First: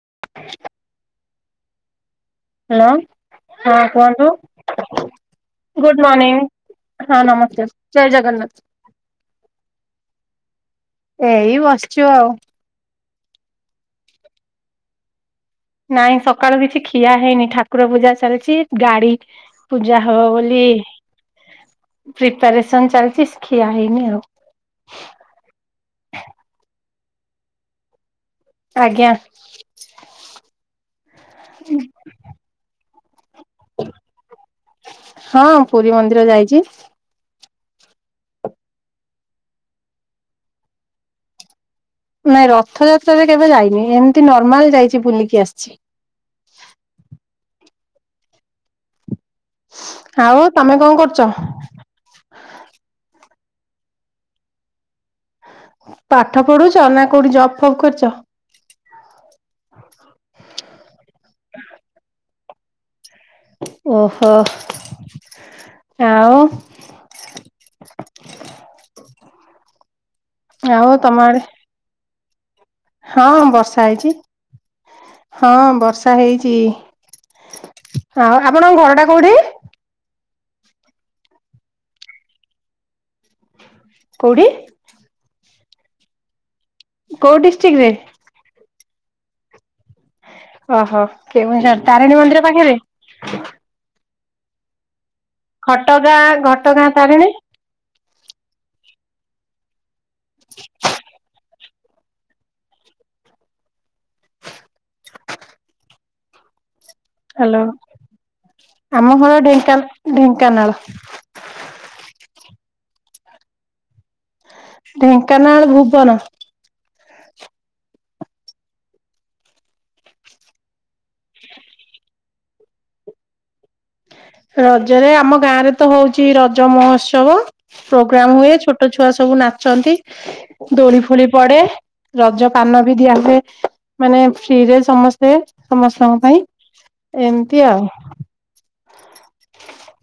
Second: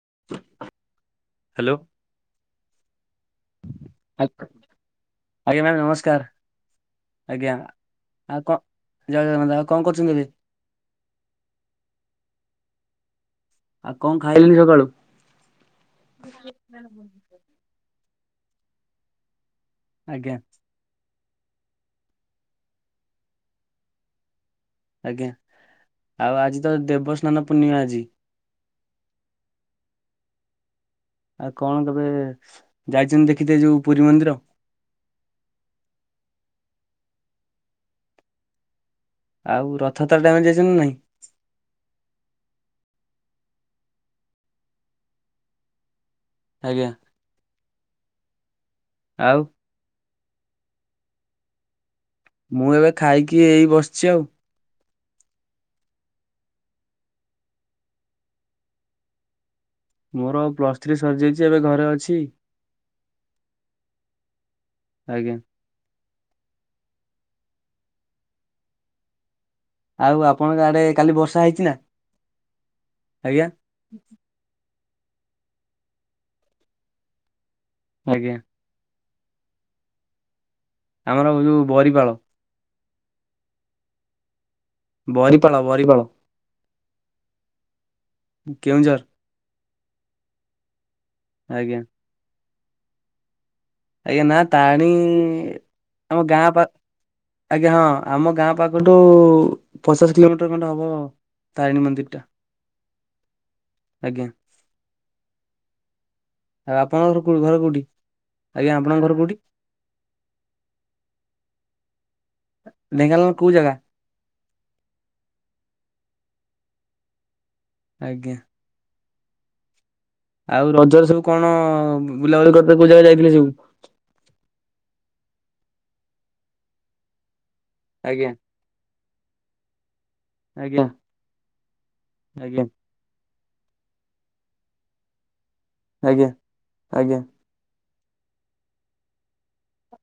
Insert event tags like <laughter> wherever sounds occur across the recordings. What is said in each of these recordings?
<unintelligible> Hello hello ହଁ କୁହନ୍ତୁ ଆଜ୍ଞା ମ୍ୟାମ୍ ଗୁଡ ନମସ୍କାର ମର୍ଣିିଂ ହଁ ଆଜ୍ଞା ନମସ୍କାର, ଜୟ ଆଉ କଣ ଜୟ ଆଉ କଣ କରୁଛନ୍ତି ଏବେ ଜଗନ୍ନାଥ। ଏଇ ବସିଚୁ ଆଉ। ଆ କଣ ଖାଇଲେଣିି ସକାଳୁ? ନାଇଁ ସକାଳୁ କିଛି ଖିଆ ହେଇନି ଠାକୁର ପୂଜା ଚାଲିଚି ଗାଡି ପୂଜା ହବ ଆଜ୍ଞା ବୋଲି ପ୍ରିପାରେଶନ ଚାଲିଚି ଖିଆ ହେଇନି ଆଉ। ଆଜ୍ଞା ଆଉ ଆଜି ତ ଦେବସ୍ନାନ ପୂର୍ଣ୍ଣିମା ଆଜି। ଆଜ୍ଞା। ଆଉ କଣ କେବେ ଯାଇଛନ୍ତି ଦେଖ ଖ ଯୋଉ ପୁରୀ ମନ୍ଦିର ହଁ ପୁରୀ ମନ୍ଦିର ଯାଇଛି। ଆଉ ରଥାତ୍ରା ଟାଇମେ ଯାଇଛନ୍ତି ନାଇଁ? ନାଇଁ ରଥଯାତ୍ରାରେ କେବେ ଯାଇନି ଏମିତି ନର୍ମାଲ ଯାଇଚି ବୁଲିକି ଆସିଚି। ଆଜ୍ଞା। ଆଉ। ଆଉ ତମେ କଣ କରୁଚ? ମୁଁ ଏବେ ଖାଇକି ଏଇ ବସିଚି ଆଉ। ପାଠ ପଢୁଚ ନା, କୋଉଠି ଜବ ଫବ କରିଚ? ମୋରଉ ପ୍ଲସ୍ ଥ୍ରୀ ସରି ଯାଇଚି, ଏବେ ଘରେ ଅଛି। ଓହୋ ଆଜ୍ଞା ଆଉ। <inaudible> ଆଉ ଆପଣଙ୍କ ଆଡେ ଆଉ କାଲି ତମ ଆଡେ ବର୍ଷା ହେଇଚି ନା? ହଁ ଆଜ୍ଞା ବର୍ଷା ହେଇଚି ହଁ ବର୍ଷା ହେଇଚି। ଆଜ୍ଞା ହଁ ଆପଣଙ୍କ ଘର ଟା କୋଉଠି? ଆମର ଯୋଉ ବରିପାଳ। କୋଉଠି? ବରିପାଳ ବରିପଳ। କୋଉ ଡିଷ୍ଟ୍ରିକରେ? କେଉଁଝର ଓହୋ କେ ଆଜ୍ଞା ତାରିଣୀ ମନ୍ଦିର ପାଖରେ। ଆଜ୍ଞା ନା ତାରଣୀ ଆମ ଘଟଗାଁ ଗାଁ ପା ଘଟଗାଁ ତାରିଣୀ। ଆଜ୍ଞା ହଁ। ଆମ ଗାଁ ପାଖଠୁ ପଚାଶ କିଲୋମିଟର ଖଣ୍ଡେ ହବ। ତାରିଣୀ ମନ୍ଦିର ଟା ଆଜ୍ଞା। ଆଉ ଆପଣଙ୍କର ଘର ହ୍ୟାଲୋ କୋଉଠି? ଆଜ୍ଞା ଆପଣଙ୍କ ଘର ଆମ କୋଉଠି? ହଳ ଢେଙ୍କାନା ଢେଙ୍କାନାଳ। ଢେଙ୍କାନାଳ କୋଉ ଜାଗା? ଢେଙ୍କାନାଳ ଭୁବନ। ଆଜ୍ଞା। ଆଉ ରଜରେ ସବୁ କଣ ବୁଲାବୁଲି କର <unintelligible> କୋଉ ଜାଗା ଯାଇଥିଲେ ସବୁ? ରଜରେ ଆମ ଗାଁରେ ତ ହୋଉଚି ରଜ ମହୋତ୍ସବ। ଆଜ୍ଞା ପ୍ରୋଗ୍ରାମ ହୁଏ, ଛୋଟ ଛୁଆ ସବୁ ନାଚନ୍ତି, ଆଜ୍ଞା ଦୋଳି ଫୁଳି ପଡେ ରଜ ପା ଆଜ୍ଞା <unintelligible> ଆମେ ମାନେ ଫ୍ରିରେ ସମସ୍ତେ ସମସ୍ତଙ୍କ ଆଜ୍ଞା ପାଇଁ ଆଜ୍ଞା ଏମତି ଆଉ।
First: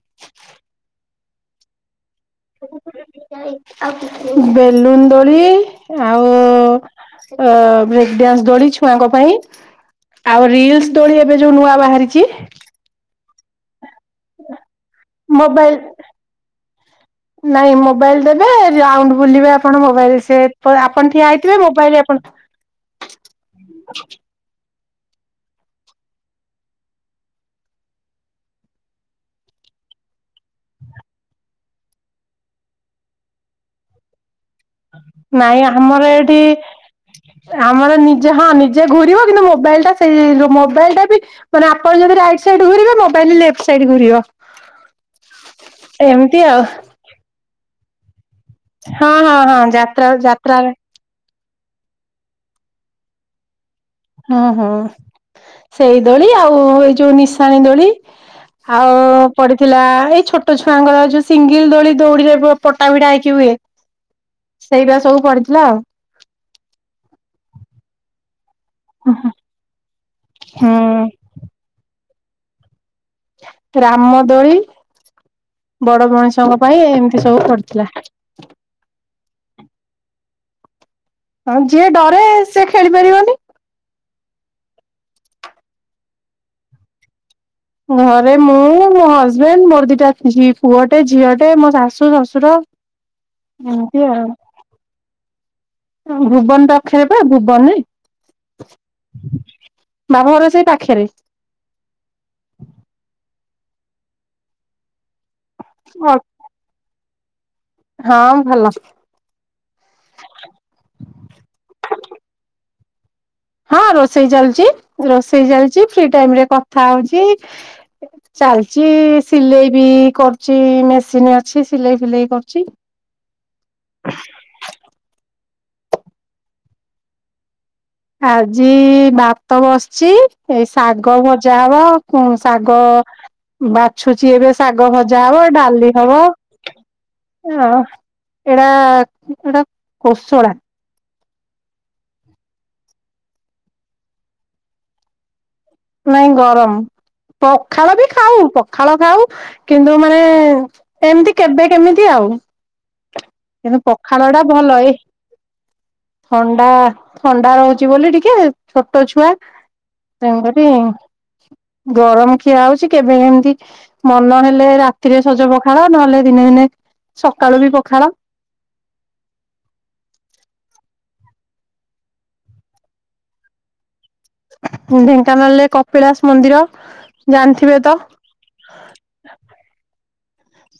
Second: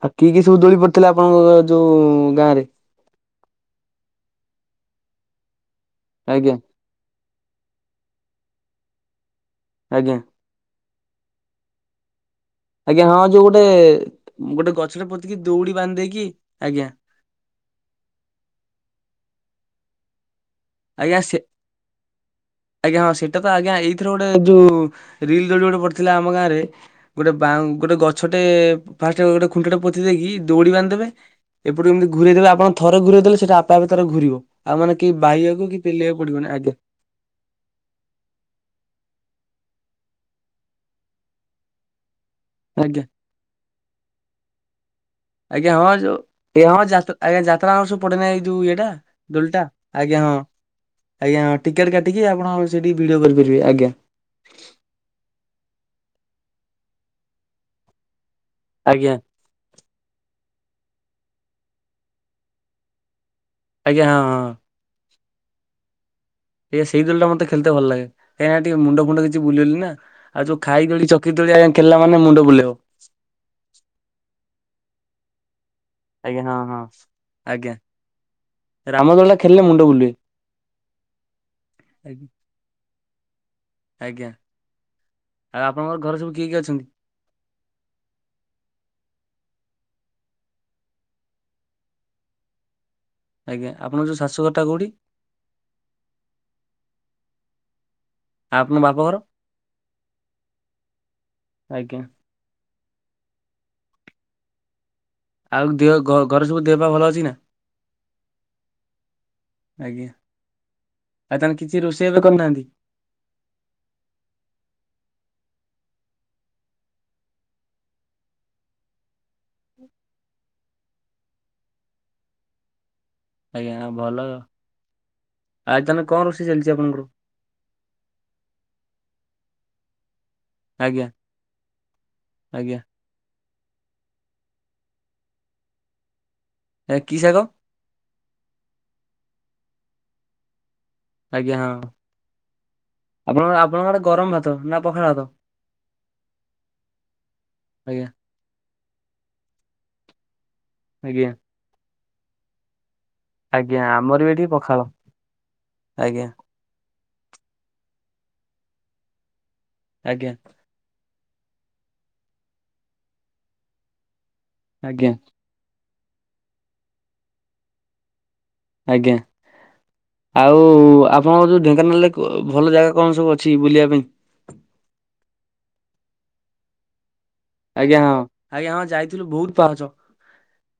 ଆଉ କିଏ କିଏ ସବୁ ଦୋଳି ପଡିଥିଲା ଆପଣଙ୍କ ଯୋଉ ଗାଁ ରେ? ବେଲୁନ ଦୋଳି। ଆଜ୍ଞା। ଅ ବ୍ରେକ୍ ଡ୍ୟାନ୍ସ ଦୋଳି ଛୁଆଙ୍କ ପାଇଁ ଆଜ୍ଞା ଆଉ ରିଲ୍ସ ଦୋଳି ଏବେ ଯୋଉ ନୂଆ ବାହାରିଚି। ଆଜ୍ଞା ହଁ ଯୋଉ ଗୋଟେ ଗୋଟେ ଗଛଟେ ପୋତିକି ଦୌଡି ମୋବାଇଲ ବାନ୍ଧି ଦେଇକି ଆଜ୍ଞା। ନାଇଁ ମୋବାଇଲ ଦେବେ ରାଉଣ୍ଡ ବୁଲିବେ ଆପଣ ମୋବାଇଲ ସେ ଆପଣ ଆଜ୍ଞା ଠିଆ ସେ ହେଇଥିବ ମୋବାଇଲ ଆପଣ ଆଜ୍ଞା ହଁ ସେଇଟା ତ ଆଜ୍ଞା ଏଇଥିର ଗୋଟେ ଯୋଉ ରିଲ ଗୋଟେ ପଡି ଥିଲା ଆମ ଗାଁରେ ଗୋଟେ ବାଉ ଗୋଟେ ଗଛଟେ ଫାଷ୍ଟ ଗୋଟେ ଖୁଣ୍ଟଟେ ପୋତି ଦେଇକି ଦୌଡି ବାନ୍ଧ ଏପଟୁ ଏମିତି ଘୁରେଇଦେବେ ଆପଣ ଥରେ ଘୁରେଇଦେଲେ। ସେଟା ଆପେ ଆପେ ତାର ଘୁରିବ ଆଉ ମାନେ କି ବାଇ ନାଇଁ ଆମର ଏଇଠି, ଆମର ନିଜେ ହଁ ନିଜେ ଘୁରିବ କିନ୍ତୁ ମୋ ମୋବାଇଲ୍ ଟା ସେଇ ମୋବାଇଲ ଟା ବି ମାନେ ଆପଣ ଯଦି ଯା ସେଇଟି ଘୁରିବ, ଆଜ୍ଞା ମୋବାଇଲ ଲେଫ୍ଟ ସାଇଡ୍ ଘୁରିବ। ଆଜ୍ଞା ହଁ, ଯୋଉ ଏମିତି ଆଉ ହଁ, ଯାତ୍ରା ଆଜ୍ଞା ଯାତ୍ରା ଯୋଉ ସବୁ ପଡେ ନେଇ ହଁ- ହଁ- ହଁ ଯାତ୍ରା ଯାତ୍ରାରେ। ଆଜ୍ଞା ଟିକେଟ୍ କାଟିକି, ଆପଣ ସେଠି ଭିଡ଼ିଓ କରିପାରିବେ ଆଜ୍ଞା। ହଁ -ହଁ ସେଇ ଦୋଳି, ଆଉ ଏଇ ଯୋଉ ନିଶାଣି ଦୋଳି। ଆଉ ଆଜ୍ଞା ପଡିଥିଲା। ଏଇ ଛୋଟ ଛୁଆଙ୍କର ଯୋଉ ସିଙ୍ଗଲ ଦୋଳି ଦଉଡିରେ ପଟା ଭିଡା ହେଇ କି ହୁଏ, ଆଜ୍ଞା ହଁ ହଁ। ସେଇଟା ସବୁ ପଡିଥିଲା ଆଉ। ଏ ସେଇ ଦୋଳିଟା ମତେ ଖେଲତେ ଭଲ ଲାଗେ। ଏଇଆ ଟିକେ ମୁଣ୍ଡ ଫୁଣ୍ଡ କିଛି ବୁଲେଇଲି ନା, ଆଉ ଯୋଉ ଖାଇ ତୋଳି ହୁଁ ଚକ୍ରି ତୋଳି ଖେଳିଲା ମାନେ ମୁଣ୍ଡ ବୁଲେଇବ। ରାମଦୋଳି। ବଡ ଆଜ୍ଞା ହଁ ମଣିଷଙ୍କ ହଁ। ପାଇଁ ଏମିତି ସବୁ ଆଜ୍ଞା ପଡିଥିଲା। ରାମଦୋଳିଟା ଖେଳିଲେ ମୁଣ୍ଡ ବୁଲେ ହଁ ଯିଏ ଡରେ ସେ ଖେଳି ପାରିବନି। ଆଜ୍ଞା ଆଉ ଆପଣଙ୍କର ଘରେ ସବୁ କିଏ କିଏ ଅଛନ୍ତି? ଘରେ ମୁଁ ମୋ ହଜବେଣ୍ଡ ମୋର ଦିଟା, ପୁଅଟେ ଝିଅଟେ ମୋ ଶାଶୁ ଶଶୁର। ଆଜ୍ଞା ଆପଣଙ୍କର ଯୋଉ ଶାଶୁଘରଟା କୋଉଠି? ଭୁବନ ପାଖରେ ବା ଭୁବନରେ ଆଉ ଆପଣଙ୍କ ବାପଘର ବାପଘର ସେଇ ପାଖେରେ। ଆଜ୍ଞା ଆଉ ଦିହ, ଘରେ ସବୁ ଦେହ ପାହ ଭଲ ଅଛି ନା? ହଁ ଭଲ। ଆଜ୍ଞା ଆଉ ତାହେଲେ କିଛି ରୋଷେଇ ଏବେ କରୁନାହାନ୍ତି? ହଁ ରୋଷେଇ ଚାଲଛି, ରୋଷେଇ ଚାଲିଛି ଫ୍ରି ଟାଇମ ରେ କଥା ହଉଛି। ଚାଲିଛି ସିଲେଇ ବି କରୁଛି, ମେସିନ୍ ଅଛି ସିଲେଇ ଫିଲେଇ କରୁଛି। ଆଜ୍ଞା ଭଲ ଆଉ। ଆଜି ତମେ କଣ ରୋଷେଇ ଚାଲିଛି ଆପଣଙ୍କର? ଆଜି ଭାତ ବସିଛି ଏଇ ଆଜ୍ଞା ଶାଗ ଭଜା ହବ, ଶାଗ ଆଜ୍ଞା ବାଛୁଛି ଏବେ ଶାଗ ଭଜା ହବ, ଡାଲି ହବ। ଏ କି ଶାଗ ହଁ ଏଟା ଏଟା କୋଶଳା। ଆଜ୍ଞା ହଁ ଆପଣ ଆପଣଙ୍କ ଆଡେ, ଗରମ ଭାତ ନା ପଖାଳ ଭାତ? ନାଇଁ ଗରମ, ପଖାଳ ବି ଆଜ୍ଞା ଖାଉ ପଖାଳ ଖାଉ କିନ୍ତୁ ମାନେ ଆଜ୍ଞା ଏମିତି କେବେ କେମିତି ଆଉ? କିନ୍ତୁ ଆଜ୍ଞା ଆମର ପଖାଳ ବି ଟା ଏଠି ଭଲ, ପଖାଳ। ଏ ଆଜ୍ଞା ଥଣ୍ଡା ଥଣ୍ଡା ରହୁଛି ବୋଲି ଟିକେ, ଛୋଟ ଛୁଆ ଆଜ୍ଞା ତେଣୁକରି ଗରମ ଖିଆ ହଉଛି, କେବେ ଏମିତି ମନ ହେଲେ ଆଜ୍ଞା ରାତିରେ ସଜ ପଖାଳ। ନହେଲେ, ଦିନେ ଦିନେ ସକାଳୁ ବି ପଖାଳ। ଆଜ୍ଞା। ଆଉ ଆପଣଙ୍କର ଯୋଉ ଢେଙ୍କାନାଳରେ, ଭଲ ଜାଗା କଣ ସବୁ ଅଛି ବୁଲିବା ପାଇଁ? ଢେଙ୍କାନାଳରେ କପିଳାସ ମନ୍ଦିର ଜାଣିଥିବେ ତ ଆଜ୍ଞା ହଁ, ଆଜ୍ଞା ହଁ ଯାଇଥିଲୁ ବହୁତ ପାହାଚ।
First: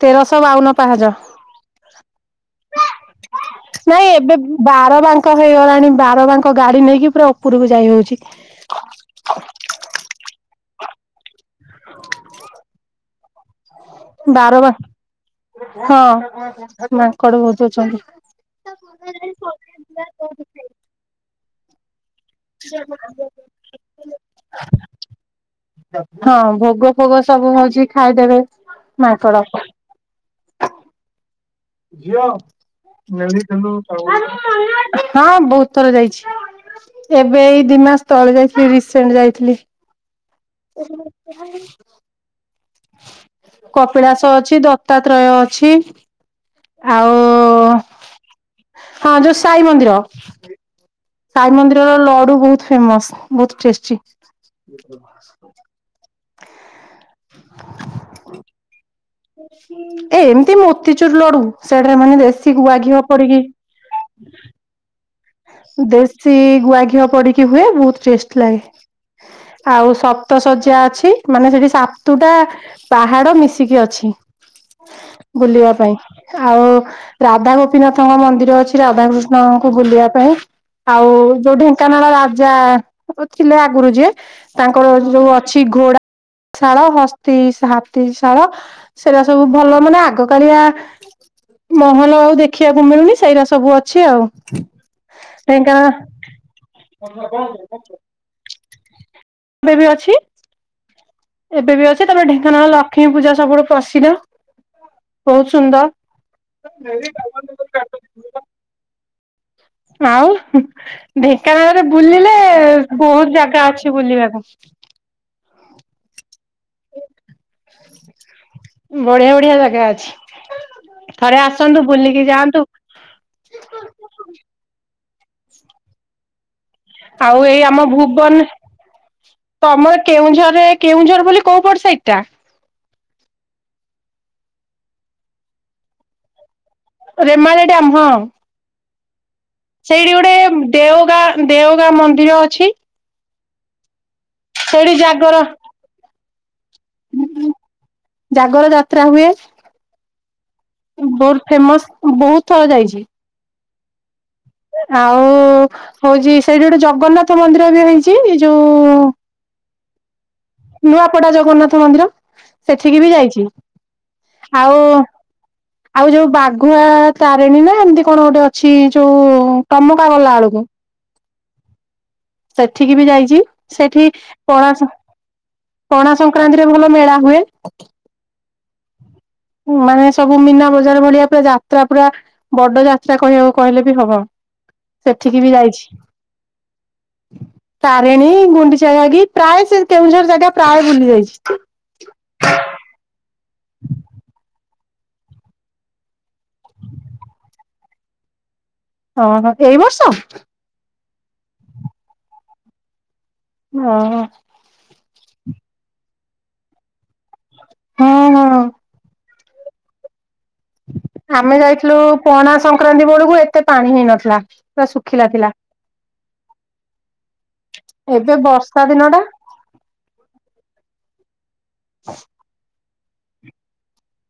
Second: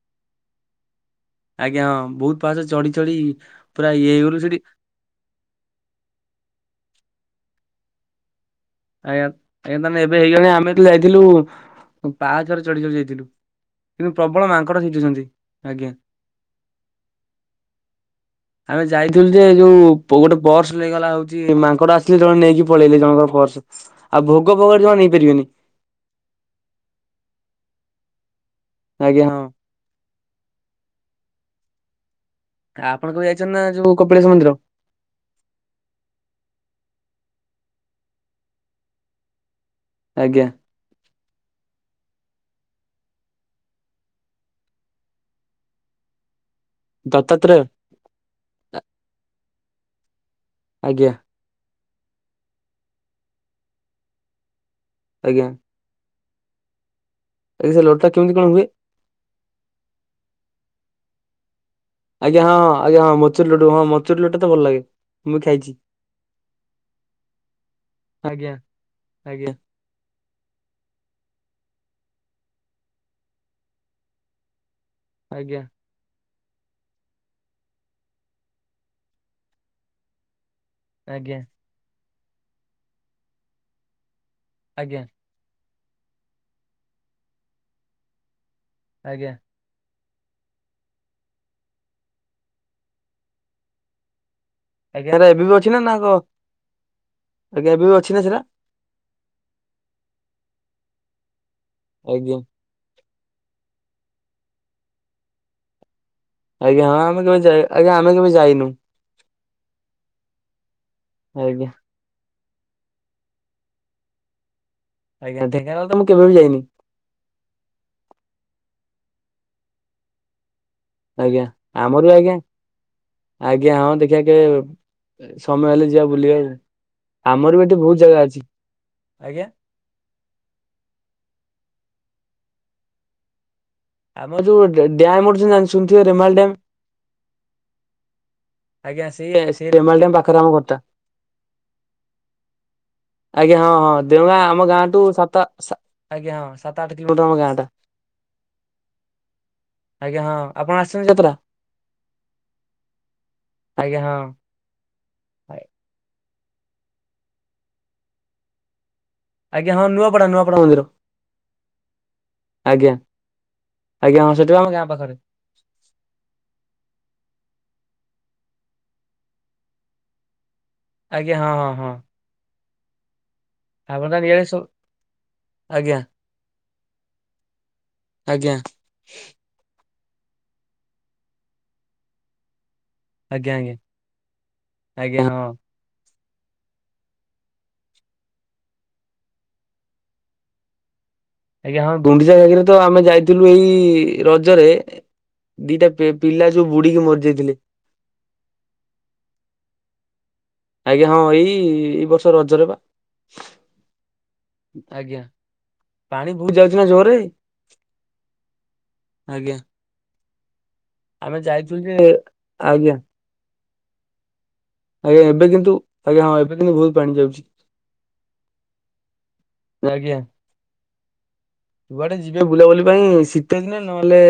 ତେରଶହ ବାଉନ ପାହାଚ। ଆଜ୍ଞା ହଁ ବହୁତ ପାହାଚ ଚଢି ଚଢି ପୁରା ନାଇଁ ଇଏ ଏବେ ହେଇଗଲୁ ସେଠି ବାର ବାଙ୍କ ହେଇଗଲାଣି, ବାର ବାଙ୍କ ଗାଡି ନେଇକି ପୁରା ଓ ଓପରୁକୁ ଯାଇ ହଉଛି। ଆଜ୍ଞା ଆଜ୍ଞା ତାହେଲେ ଏବେ ହେଇଗଲାଣି, ଆମେ ଯେତେବେଳେ ଯାଇଥିଲୁ ପାହାଚରେ ଚଢି ଚଢି ଯାଇଥିଲୁ। କିନ୍ତୁ ପ୍ରବଳ ବାର ବା ମାଙ୍କଡ ଛିଟୁଛନ୍ତି। ଆଜ୍ଞା ହଁ ମାଙ୍କଡ ବହୁତ ଅଛନ୍ତି। ଆମେ ଯାଇଥିଲୁ ଯେ, ଯୋଉ ଗୋଟେ ପର୍ସ ନେଇଗଲା ହଉ ମାଙ୍କଡ ଆସିଲେ, ଜଣେ ନେଇକି ପଳେଇଲେ ଜଣଙ୍କର ପର୍ସ ଆଉ ଭୋଗ ଫୋଗ ଜମା ନେଇପାରିବେନି ହଁ ଭୋଗ ଫୋଗ ସବୁ ହଉଛି। ଖାଇଦେବେ ଆଜ୍ଞା ହଁ ମାଙ୍କଡ। ଝିଅ। ଆପଣ କେବେ ଯାଇଛନ୍ତି ନା ଯୋଉ କପିଳାସ ମନ୍ଦିର? ହଁ ବହୁତ ଥର ଯାଇଛି। ଏବେ ଏଇ ଦି ମାସ ତଳେ ଯାଇଥିଲି ରିସେଣ୍ଟ ଯାଇଥିଲି। ଆଜ୍ଞା କପିଳାସ ଅଛି ଦତ୍ତାତ୍ରୟ ଅଛି। ଆଉ ଦତ୍ତାତ୍ରୟ ଆ। ହଁ ଯୋଉ ସାଇ ମନ୍ଦିର। ଆଜ୍ଞା। ସାଇ ମନ୍ଦିରର ଲଡୁ ବହୁତ ଫେମସ ବହୁତ ଟେଷ୍ଟି। ଏସେ ଲଡୁଟା କେମିତି କଣ ହୁଏ। ଏମିତି ମୋତିଚୁର ଲଡୁ। ସେଇଡ଼ ଆମର ମାନେ ଆଜ୍ଞା ହଁ ଦେଶୀ ହଁ ଆଜ୍ଞା ଗୁଆଘିଅ ହଁ ପଡିକି ମଚୁରି ଲଡ଼ୁ ହଁ ମଚୁରି ଲଡ଼ୁଟା ତ ଭଲ ଲାଗେ ମୁଁ ବି ଖାଇଛି। ଦେଶୀ ଗୁଆ ଘିଅ ପଡିକି ହୁଏ ବହୁତ ଟେଷ୍ଟ ଆଜ୍ଞା ଲାଗେ। ଆଜ୍ଞା ଆଉ ସପ୍ତ ଶଯ୍ୟା ଅଛି, ମାନେ ସେଠି ସାତୁଟା ପାହାଡ ମିଶିକି ଅଛି, ଆଜ୍ଞା ବୁଲିବା ପାଇଁ। ଆଉ ରାଧା ଗୋପିନାଥଙ୍କ ମନ୍ଦିର ଅଛି, ରାଧାକୃଷ୍ଣଙ୍କୁ ବୁଲିବା ପାଇଁ। ଆଉ ଆଜ୍ଞା ଯୋଉ ଢେଙ୍କାନାଳ ରାଜା ଥିଲେ, ଆଗରୁ ଯେ ତାଙ୍କର ଆଜ୍ଞା ଯୋଉ ଅଛି ଘୋଡା ଶାଳ, ହସ୍ତି ହାତୀ ଶାଳ, ସେଟା ଆଜ୍ଞା ସବୁ ଭଲ ମାନେ ଆ ଆଗ କାଳିଆ ମହଲ ଆଉ ଦେଖିବାକୁ ମିଳୁନି ସେଇରା ସବୁ ଅଛି ଆଉ। ଆଜ୍ଞା ହେରା ଏବେ ବି ଅଛି ନା ଢେଙ୍କାନାଳ। ନା କ ଆଜ୍ଞା ଏବେ ବି ଅଛି ନା ସେରା ଏବେ ବି ଅଛି। ଏବେ ବି ଅଛି, ତାପରେ ଆଜ୍ଞା। ଢେଙ୍କାନାଳ ଲକ୍ଷ୍ମୀ ପୂଜା ସବୁଠୁ ପ୍ରସିଦ୍ଧ। ବହୁତ ସୁନ୍ଦର! ଆଜ୍ଞା ହଁ ଆମେ କେବେ, ଆଜ୍ଞା ଆମେ କେବେ ଯାଇନୁ। ଆଉ, ଆଜ୍ଞା ଢେଙ୍କାନାଳରେ ବୁଲିଲେ ବହୁତ ଜାଗା ଅଛି ବୁଲିବାକୁ। ଆଜ୍ଞା ଢେଙ୍କାନାଳ ତ ମୁଁ କେବେ ବି ଯାଇନି। ବଢିଆ ବଢିଆ ଜାଗା ଅଛି। ଥରେ ଆଜ୍ଞା, ଆସନ୍ତୁ ଆମର ବି ବୁଲିକି ଆଜ୍ଞା, ଯାଆନ୍ତୁ ଆଜ୍ଞା ହଁ ଦେଖିବା କେବେ ସମୟ ହେଲେ ଯିବା ବୁଲିବା। ଆଉ ଏଇ ଆମ ଭୁବନ, ଆଜ୍ଞା ତମର କେଉଁଝରରେ, କେଉଁଝର ବୋଲି କୋଉ ପଡ ସାଇଟ ଟା? ଆମର ଯୋଉ ଡ଼ ଡ୍ୟାମ ଅଛି ଜାଣି ଶୁଣିଥିବେ ରେମାଲ ଡ଼୍ୟାମ୍ ରେମାଳ ଡ୍ୟାମ ହଁ। ଆଜ୍ଞା ସେଇ ସେଇ ରେମାଲ ସେଇଠି ଡ୍ୟାମ ଗୋଟେ ପାଖରେ ଆମ ଘରଟା। ଦେଓଗାଁ, ଦେଓଗାଁ ମନ୍ଦିର ଅଛି। ଆଜ୍ଞା ହଁ ହଁ, ଦେଓଗାଁ ଆମ ସେଇଠି ଗାଁଠୁ ସାତ ଜାଗର ସାତ ଆଜ୍ଞା ହଁ ସାତ, ଆଠ କିଲୋମିଟର ଆମ ଗାଁ ଟ। ଜାଗର ଯାତ୍ରା ହୁଏ। ଆଜ୍ଞା ହଁ ଆପଣ ଆସିଛନ୍ତି ଯାତ୍ରା ବହୁତ ଫେମସ ବହୁତ ଥର ଯାଇଛି। ଆଜ୍ଞା ହଁ। ଆଉ ହଉଛି, ସେଇଠି ଗୋଟେ ଜଗନ୍ନାଥ ମନ୍ଦିର ବି ହେଇଛି ଯୋଉ ଆଜ୍ଞାଁ ହଁ ନୂଆପଡ଼ା। ନୂଆପଡା ଜଗନ୍ନାଥ ମନ୍ଦିର ଆଜ୍ଞା ସେଠିକି ବି ଯାଇଛି। ଆଜ୍ଞା ହଁ ସେଠି ଆମ ଆଉ, ଗାଁ ପାଖରେ। ଆଉ ଯୋଉ ବାଘୁଆ ତାରିଣୀ ନା ଏମତି କଣ ଗୋଟେ ଅଛି, ଯୋଉ ତମକା ଗଲା ବେଳକୁ। ଆଜ୍ଞା ହଁ ହଁ ହଁ। ସେଠିକି ବି ଯାଇଛି। ସେଠି ଆପଣ ତାହେଲେ ଇଆଡେ ସବୁ ପଣା ସ, ଆଜ୍ଞା ପଣା ସଂକ୍ରାନ୍ତିରେ ଭଲ ମେଳା ହୁଏ। ହୁଁ <inaudible> ମାନେ ସବୁ ମୀନା ବଜାର ଭଳିଆ ପୁରା ଯାତ୍ରା, ପୁରା ବଡ ଯା ତ୍ରା କହିବାକୁ ଆଜ୍ଞା ଆଜ୍ଞା। କହିଲେ ବି ହବ ଆଜ୍ଞା ସେଠିକି ହଁ ବି ଯାଇଛି। ତାରିଣୀ, ଗୁଣ୍ଡିଚାଗି ପ୍ରାୟ ସେ କେଉଁଝର ଜାଗା ପ୍ରାୟ ବୁଲି ଯାଇଛି। ଆଜ୍ଞା ହଁ, ଗୁଣ୍ଡିଚାଗିରେ ଆମେ ଯାଇଥି ଥିଲୁ ଏଇ ରଜରେ ଦିଟା ପି ପିଲା ଯୋଉ ବୁଡିକି ମରି ଯାଇଥିଲେ। <inaudible> ହଁ, ହଁ ଏଇ ବର୍ଷ? ଆଜ୍ଞା ହଁ, ଏଇ ଏଇ ବର୍ଷ ରଜରେ ପା। ଓ ହୋ। ଆଜ୍ଞା ପାଣି ବହୁତ ଯାଉଛି ନା ଜୋରରେ। ହଁ ହଁ ଆଜ୍ଞା। ଆମେ ଯାଇଥିଲୁ ପଣା ଆଜ୍ଞା। ସଂକ୍ରାନ୍ତି ବେଳକୁ ଏତେ ପାଣି ହେଇନଥିଲା। ପୁରା ଆଜ୍ଞା, ଶୁଖିଲା ଏବେ ଥିଲା କିନ୍ତୁ ଆଜ୍ଞା ହଁ, ଏବେ କିନ୍ତୁ ବହୁତ ପାଣି ଯାଉଛି। ଏବେ ବର୍ଷା ଦିନ ଟା। ଯୁଆଡେ ଯିବେ ବୁଲାବୁଲି ପାଇଁ ଶୀତ ଦିନେ ନହେଲେ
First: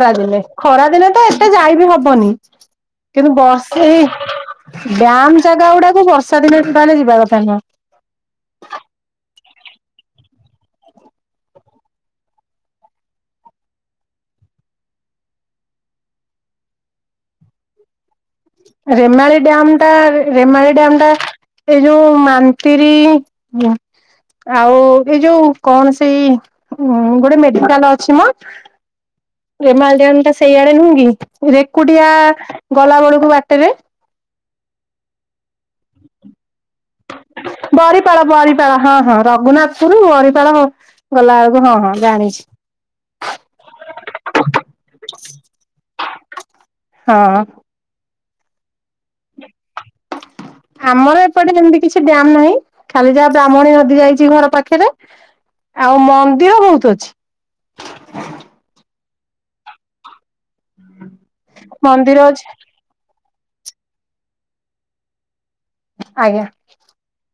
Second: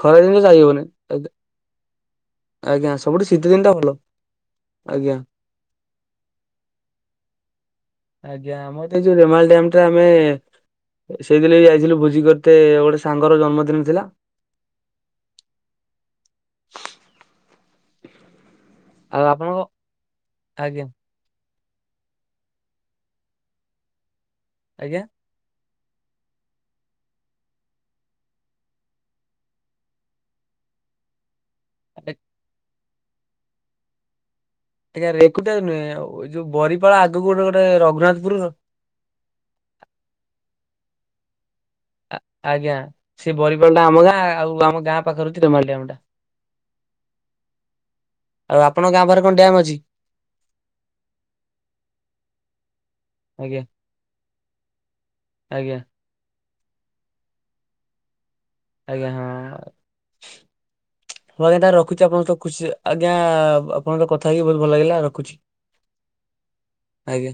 ଖରା ଦିନେ ଯାଇ ହବନି। ଖରାଦିନେ ତ ଏତେ ଯାଇ ବିି ହବନି। ଆଜ୍ଞା ସବୁଠୁ କିନ୍ତୁ ଶୀତ ଦିନଟା ବର୍ଷା, ଭଲ ଏଇ ଆଜ୍ଞା। ଡ୍ୟାମ ଜାଗା ଗୁଡାକୁ ବର୍ଷା ଦିନେ ତାହେଲେ ଯିବା କଥା ନୁହଁ। ଆଜ୍ଞା, ଆମେ ତ ଏଇ ଯୋଉ ରେମାଳ ଡ଼୍ୟାମ ଟା ଆମେ ସେଇଦିନ ବି ଯାଇଥିଲୁ ଭୋଜି କରିତେ ଗୋଟେ ସାଙ୍ଗର ଜନ୍ମଦିନ ଥିଲା। <inaudible> ଆଉ ରେମାଳ ଆପଣଙ୍କ ଡ୍ୟାମ ଟା ରେମାଳି ଆଜ୍ଞା ଡ୍ୟାମ ଟା ଏଇ ଯୋଉ ମାଣତିରୀ ଇଆ ଆଉ ଆଜ୍ଞା। ଏଇ ଯୋଉ କଣ ସେଇ ଗୋଟେ ମେଡିକାଲ ଅଛି ମ? ରେମାଳ ଡ୍ୟାମଟା ସେଇଆଡେ ନୁହଁ କି? ରେକୁଟିଆ ଗଲା ବେଳକୁ ବାଟରେ। ଆଜ୍ଞା ରେକୁଟିଆରେ ନୁହେଁ ଆଉ ଯୋ ବରିପାଳ ବରିପାଳ ହଁ ହଁ ରଘୁନାଥପୁରୁ ବରିପାଳ ଗଲାବେଳ ଆ ଆଜ୍ଞା ସେ ବରିପାଳ ଟା ଆମ ଗାଁ ଆଉ ଆମ ଗାଁ ପାଖରେ <unintelligible> ଳଡେମ୍ ଟା। <inaudible> ହଁ। ଆଉ ଆପ କାରକଣ ଡ୍ୟାମ୍ ଅଛି? ଆମର ଏପଟେ ସେମିତି କିଛି ଡ୍ୟାମ ନାହିଁ ଖାଲି ଯାହା ଆଜ୍ଞା ବ୍ରାହ୍ମଣୀ ନଦୀ ଯାଇଛି ଘର ପାଖରେ। ଆଜ୍ଞା ଆଉ ମନ୍ଦିର ବହୁତ ଅଛି। ଆଜ୍ଞା ହଁ ମୁଁ ଆଜ୍ଞା ତା ରଖୁଛି ମନ୍ଦିର ଆପଣଙ୍କ ତ ଅଛି ଖୁସି ଆଜ୍ଞା ଆଜ୍ଞା ଆପଣଙ୍କର କଥା ହେଇକି ବହୁତ ଭଲ ଲାଗିଲା ରଖୁଛି। ଆଜ୍ଞା। ଆଜ୍ଞା।